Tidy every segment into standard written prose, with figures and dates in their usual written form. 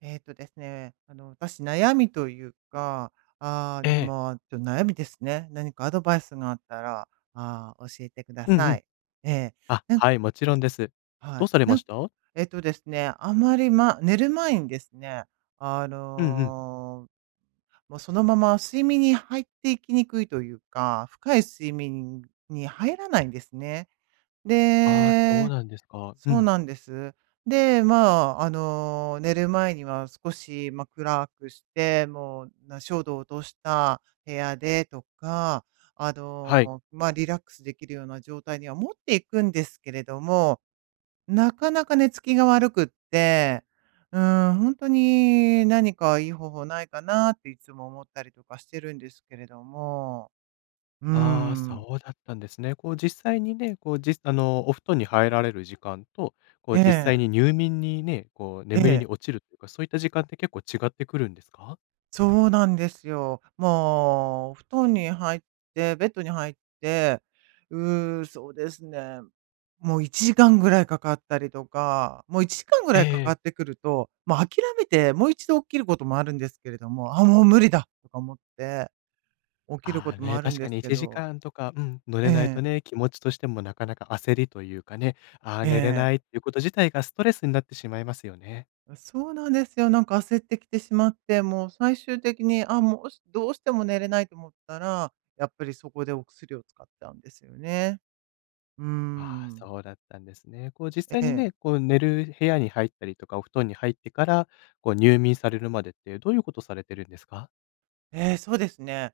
えっとですね、あの、私、悩みというか、あーえでも、え。まあ、ちょっと悩みですね。何かアドバイスがあったら、教えてくだうんうさん。い。えーあ、なんはい、もちろんです。はどうい。されなまんした？えっとですね、あまり、ま、寝る前にですね、あうんうん。の、もうそのまま睡眠に入っていきにくいというか、深い睡眠に入らないんですね。ああ、そうでなんですか。うそうん。なんです。で、まあ、寝る前には少し、まあ、暗くして、もう、な照度を落とした部屋でとか、はい。まあ、リラックスできるような状態には持っていくんですけれども、なかなか寝つきが悪くって、う本当に何かいい方法ないかなっていつも思ったりとかしてるんですけれども。うああ、ん。そうだったんですね。こう実際にね、こうじあの、お布団に入られる時間と、こえう実際にえ、入眠にね、こうえ眠りえ。に落ちるというか、そういった時間って結構違ってくるんですか？そうなんですよ。もう、布団に入って、ベッドに入って、うそうですね、もう1時間ぐらいかかったりとか、もう1時間ぐらえいかかっえ。てくると、もう諦めて、もう一度起きることもあるんですけれども、あ、もう無理だとか思って、起きるあこあ、ともね、あるん確でかすにけ1ど、時間とか、うん、乗えれないえ、とね、気持ちとしてもなかなか焦りというかね、ああ、え寝れえ、ないっていうこと自体がストレスになってしまいますよね。そうなんですよ。なんか焦ってきてしまって、もう最終的に、あ、もうどうしても寝れないと思ったら、やっぱりそこでお薬を使っちゃうんですよね。うーああ、ん、そうだったんですね。こう実え際にえ。ね、こう寝る部屋に入ったりとか、お布団に入ってから、こう入眠されるまでって、どういうことされてるんですか？ええ、そうですね。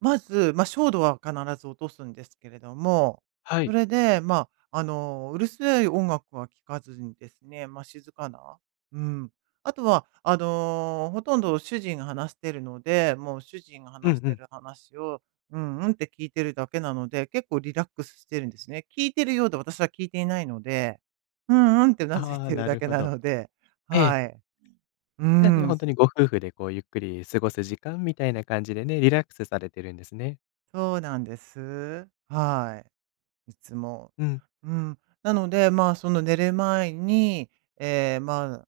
まず、ま、照度は必ず落とすんですけれども、はそい。れで、ま、うるさい音楽は聴かずにですね、ま、静かな、うん。あとは、ほとんど主人が話してるので、もう主人がうん話しうてん。る話を、うんうんって聞いてるだけなので、結構リラックスしてるんですね。聞いてるようで私は聞いていないので、うんうんって頷いああ、てるなだるけほなど。ので、ええ。はい。うーじゃあね、ん。本当にご夫婦でこうゆっくり過ごす時間みたいな感じでね、リラックスされてるんですね。そうなんです。はい。いつも。うん。うん。なので、まあ、その寝る前に、ええ、まあ、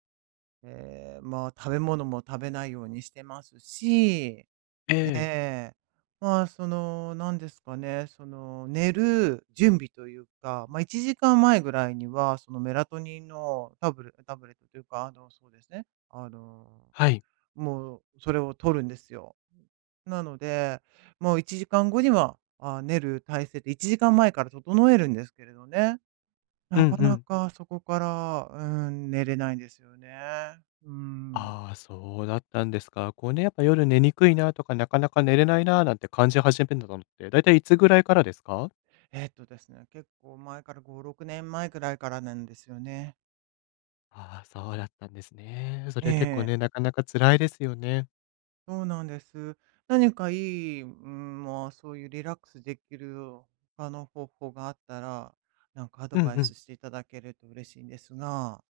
ええ、まあ、食べ物も食べないようにしてますし、えええ、え、まあ、その、なんですかね、その、寝る準備というか、まあ、1時間前ぐらいには、そのメラトニンのタブレットというか、そうですね、はい。もうそれを取るんですよ。なので、もう1時間後には、あ、寝る体勢って1時間前から整えるんですけれどね、うなんかうなん。かそこから、寝れないんですよね。うん。ああ、そうだったんですか。こうね、やっぱ夜寝にくいなとか、なかなか寝れないななんて感じ始めたのって、だいたいいつぐらいからですか？えっとですね、結構前から5、6年前くらいからなんですよね。ああ、そうだったんですね。そえれは結構え、ね、なかなか辛いですよね。そうなんです。何かいい、うん、まあ、そういうリラックスできる他の方法があったら、なんかアドうんバイうん。スしていただけると嬉しいんですが。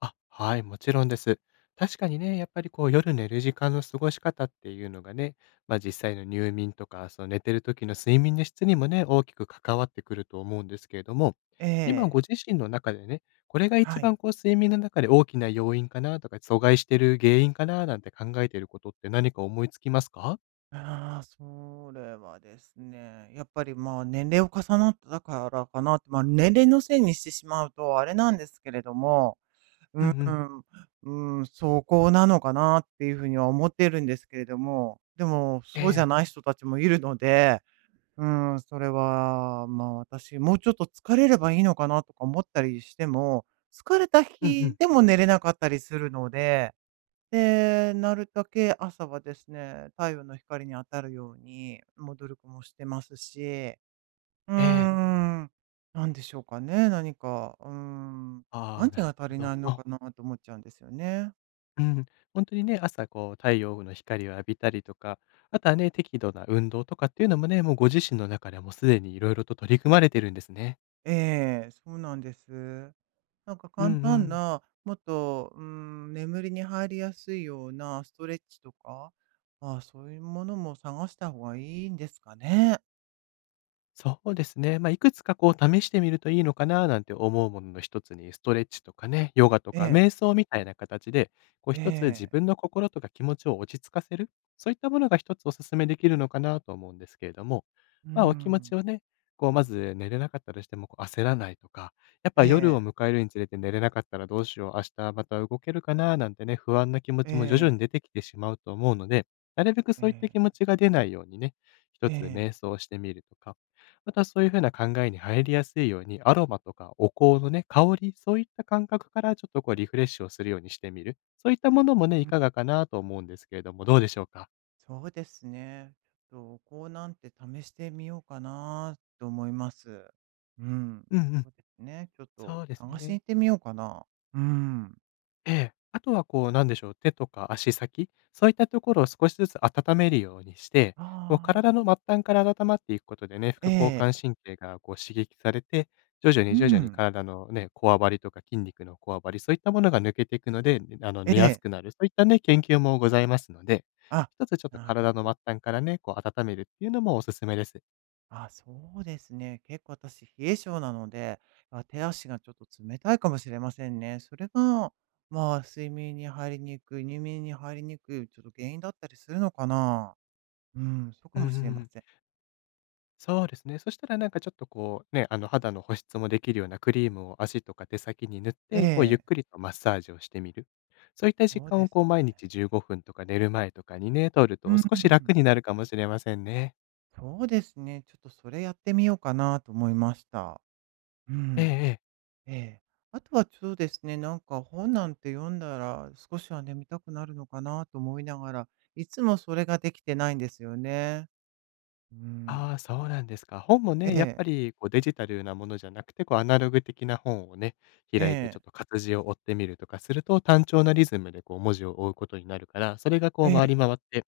あ、はい、もちろんです。確かにね、やっぱりこう夜寝る時間の過ごし方っていうのがね、まあ実際の入眠とか、その寝てる時の睡眠の質にもね、大きく関わってくると思うんですけれども、え今え。ご自身の中でね、これがは一い。番こう睡眠の中で大きな要因かなとか、阻害してる原因かななんて考えていることって何か思いつきますか？ああ、それはですね、やっぱり、まあ、年齢を重なったからかなって、まあ、年齢のせいにしてしまうとあれなんですけれども、ううーんうん。ん、うん、そこなのかなっていうふうには思ってるんですけれども、でも、えそうじゃえ。ない人たちもいるので、うん、それは、まあ、私、もうちょっと疲れればいいのかなとか思ったりしても、疲れたうんう日ん。でも寝れなかったりするので、で、なるだけ朝はですね、太陽の光に当たるように、もう努力もしてますし、うーええ。ん、なんでしょうかね、何か、うーん、あ何あ、なるが足ほりないのかど。なと思っちゃうんですよね。うん、本当にね、朝こう太陽の光を浴びたりとか、あとはね、適度な運動とかっていうのもね、もうご自身の中ではもうすでに色々と取り組まれてるんですね。ええ、そうなんです。なんかうんう簡単ん。な、もっと、うーん、眠りに入りやすいようなストレッチとか、ああ、そういうものも探した方がいいんですかね。そうですね。まあ、いくつかこう試してみるといいのかななんて思うものの一つに、ストレッチとかね、ヨガとえかえ、瞑想みたいな形で、こうえ一つ自え、分の心とか気持ちを落ち着かせる、そういったものが一つお勧めできるのかなと思うんですけれども、うーまあ、お気持ちん、をね、こうまず寝れなかったとしてもこう焦らないとか、やっぱえ夜をえ、迎えるにつれて寝れなかったらどうしよう、明日また動けるかななんてね、不安な気持えちも徐々に出え。てきてしまうと思うので、なるべくえそういったえ、気持ちが出ないようにね、一えつえ、瞑想してみるとか、またそういう風な考えに入りやすいように、アロマとかお香のね、香り、そういった感覚からちょっとこうリフレッシュをするようにしてみる。そういったものもね、ういん、かがかなと思うんですけれども、どうでしょうか？そうですね。ちょっとこうなんて試してみようかなと思います。うん、うんうん、そうですね。ちょっとそうですよ探しね。に行ってみようかな。うん。ええ。あとはこう、なんでしょう、手とか足先、そういったところを少しずつ温めるようにして、あこうあ、体の末端から温まっていくことでね、副え交感え、神経がこう刺激されて、徐々うに徐々にん、体のね、こわばりとか筋肉のこわばり、そういったものが抜けていくので、あのえ寝やすえ、くなる、そういったね、研究もございますので、あ、一つちょっとなる体のほ末ど。端からね、こう温めるっていうのもおすすめです。あ、そうですね。結構私冷え性なので、あ、手足がちょっと冷たいかもしれませんね。それが、まあ、睡眠に入りにくい、入眠に入りにくい、ちょっと原因だったりするのかな。うん、そうかうんうもんうしれまん。せん。そうですね。そしたらなんかちょっとこうね、あの肌の保湿もできるようなクリームを足とか手先に塗っえて、こうゆっえ、くりとマッサージをしてみる。そういった時そう間でをこすう毎ね。日15分とか寝る前とかにね、取るうとん、少し楽になるかもしれませんね。そうですね。ちょっとそれやってみようかなと思いました。うええん、ええ。ええ。あとはそうですね、なんか本なんて読んだら少しは眠たくなるのかなと思いながら、いつもそれができてないんですよね。うん、ああ、そうなんですか。本もえね、やっえ、ぱりこうデジタルなものじゃなくて、こうアナログ的な本をね、え開いてちえ、ょっと活字を追ってみるとかすると、単調なリズムでこう文字を追うことになるから、それがこえう回え、り回って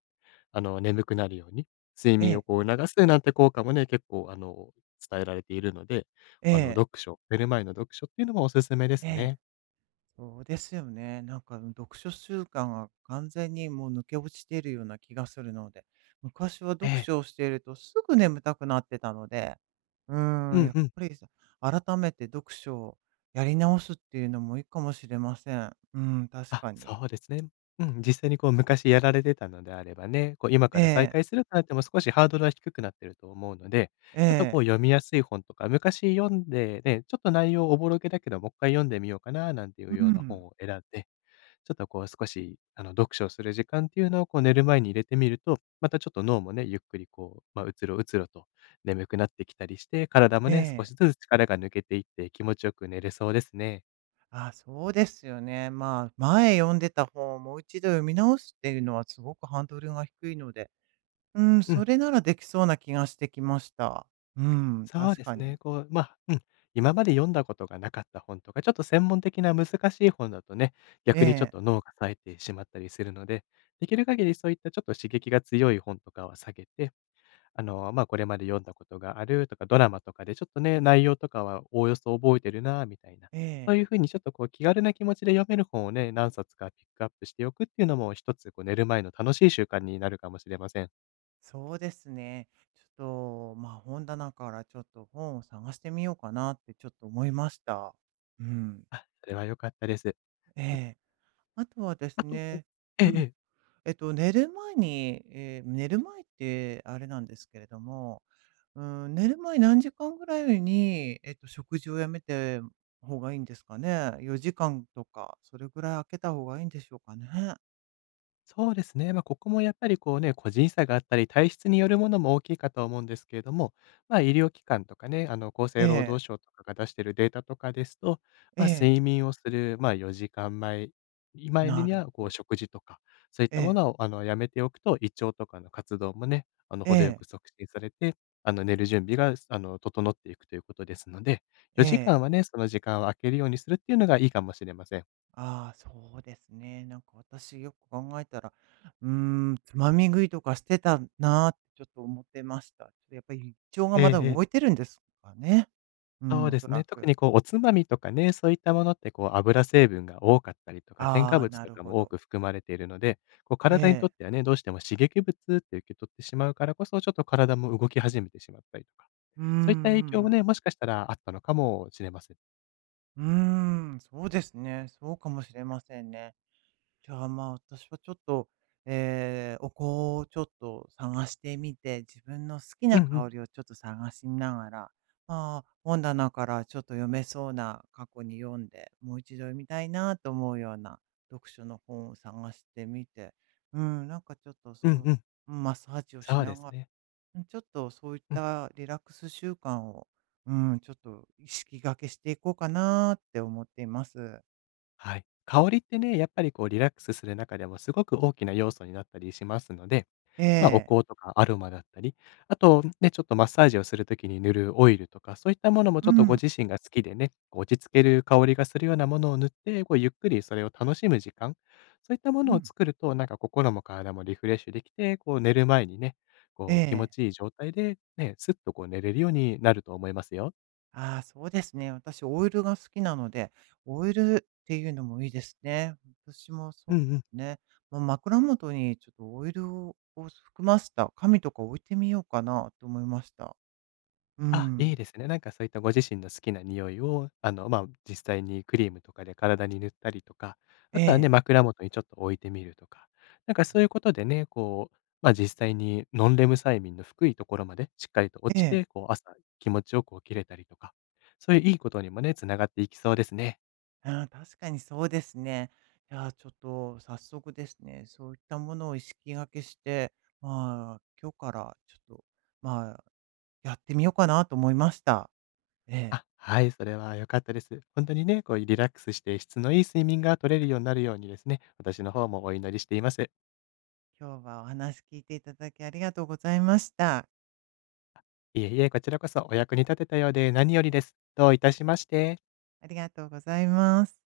あの、眠くなるように、睡え眠をえ、こう促すなんて効果もね、結構あの、伝えられているので、えあの、え、読書、寝る前の読書っていうのもおすすめでえすえ。ね。そうですよね。なんか、うん、読書習慣が完全にもう抜け落ちているような気がするので、昔はえ読え。書をしているとすぐ眠たくなってたので、うーうん、んやっうん。ぱりさ改めて読書をやり直すっていうのもいいかもしれません。うん、確あ、かに。そうですね。うん、実際にこう昔やられてたのであればね、こう今えから再え、開するとなっても少しハードルは低くなってると思うので、えちょっとこうえ、読みやすい本とか、昔読んでね、ちょっと内容おぼろげだけど、もう一回読んでみようかななんていううようなん、本を選んで、ちょっとこう少し、あの、読書をする時間っていうのをこう寝る前に入れてみると、またちょっと脳もね、ゆっくりこう、まあ、うつろうつろと眠くなってきたりして、体もえね、少え。しずつ力が抜けていって気持ちよく寝れそうですね。あ、そうですよね。まあ、前読んでた本をもう一度読み直すっていうのはすごくハンドルが低いので、うん、うそん、れならできそうな気がしてきました。うん、そう確でかすに。ね。こう、まあ、うん、今まで読んだことがなかった本とか、ちょっと専門的な難しい本だとね、え逆にちょっとえ、脳が冴えてしまったりするので、できる限りそういったちょっと刺激が強い本とかは下げて、あの、まあ、これまで読んだことがあるとか、ドラマとかでちょっとね、内容とかはおおよそ覚えてるなみたいな、えそうえ、いう風にちょっとこう気軽な気持ちで読める本をね、何冊かピックアップしておくっていうのも一つこう寝る前の楽しい習慣になるかもしれません。そうですね。ちょっと、まあ、本棚からちょっと本を探してみようかなってちょっと思いました。うん、あ、それは良かったです。ええ。あとはですあとこうね、ええうえん、え。寝る前に、寝る前ってあれなんですけれども、うん、寝る前何時間ぐらいに、食事をやめて方がいいんですかね。4時間とか、それぐらい空けた方がいいんでしょうかね。そうですね。まあ、ここもやっぱりこうね、個人差があったり、体質によるものも大きいかとは思うんですけれども、まあ、医療機関とかね、あの、厚え生労え、働省とかが出しているデータとかですと、えまあ、え、睡眠をする、まあ、4時間前いまえになにるは、こうほど。食事とか、そういっえたもえ、のを、あの、やめておくと、胃腸とかの活動もね、あの、え程よえ、く促進されて、あの、寝る準備が、あの、整っていくということですので、え4時え。間はね、その時間を空けるようにするっていうのがいいかもしれません。ああ、そうですね。なんか私よく考えたら、うーつまみ食いとかしてたなーってちょっと思ってました。ちょっとやっぱり胃腸がまだえええ。動いてるんですかね。うそん、うおでそすらね。特く。にこう、おつまみとかね、そういったものってこう、油成分が多かったりとか、添あ加あ、物なとるかほも多ど。く含まれているので、こう、え体にとえ。ってはね、どうしても刺激物って受け取ってしまうからこそ、ちょっと体も動き始めてしまったりとか、うーん、うそういった影響もん。ね、もしかしたらあったのかもしれません。うーん、そうですね。そうかもしれませんね。じゃあ、まあ、私はちょっと、お香をちょっと探してみて、自分の好きうんうなん、香りをちょっと探しながら、まあ、本棚からちょっと読めそうな過去に読んで、もう一度読みたいなと思うような読書の本を探してみて、うん、なんかちょっとうんそう、うん。マッサージをしそうなですがら、ね。うんちょっとそういっうん、たリラックス習慣を、うん、ちょっと意識がけしていこうかなって思っています。はい。香りってね、やっぱりこうリラックスする中でもすごく大きな要素になったりしますので、まあ、おええ香とかアロマだったり、あとね、ちょっとマッサージをするときに塗るオイルとか、そういったものもうちょっとごん、自身が好きでね、こう落ち着ける香りがするようなものを塗って、こうゆっくりそれを楽しむ時間、そういったもうのをん、作ると、なんか心も体もリフレッシュできて、こう寝る前にね、こう気持ええ、ちいい状態で、ね、すっとこう寝れるようになると思いますよ。ああ、そうですね。私オイルが好きなので、オイルっていうのもいいですね。私もうそんうん。うね。まあ、枕元にちょっとオイルを含ませた紙とか置いてみようかなと思いました。うあ、いいん。ですね。なんかそういったご自身の好きな匂いを、あの、まあ、実際にクリームとかで体に塗ったりとか、えあとはね、え。枕元にちょっと置いてみるとか、なんかそういうことでね、こう、ま、実際にノンレム催眠の低いところまでしっかりと落えちえ。て、こう朝気持ちよく起きれたりとか、そういういいことにもね、つながっていきそうですね。ああ、確かにそうですね。いやー、ちょっと早速ですね、そういったものを意識がけして、まあ、今日からちょっと、まあ、やってみようかなと思いました。えあ、え。はい、それは良かったです。本当にね、こうリラックスして質のいい睡眠が取れるようになるようにですね、私の方もお祈りしています。今日はお話聞いていただきありがとうございました。いえいえ、こちらこそお役に立てたようで何よりです。どういたしまして。ありがとうございます。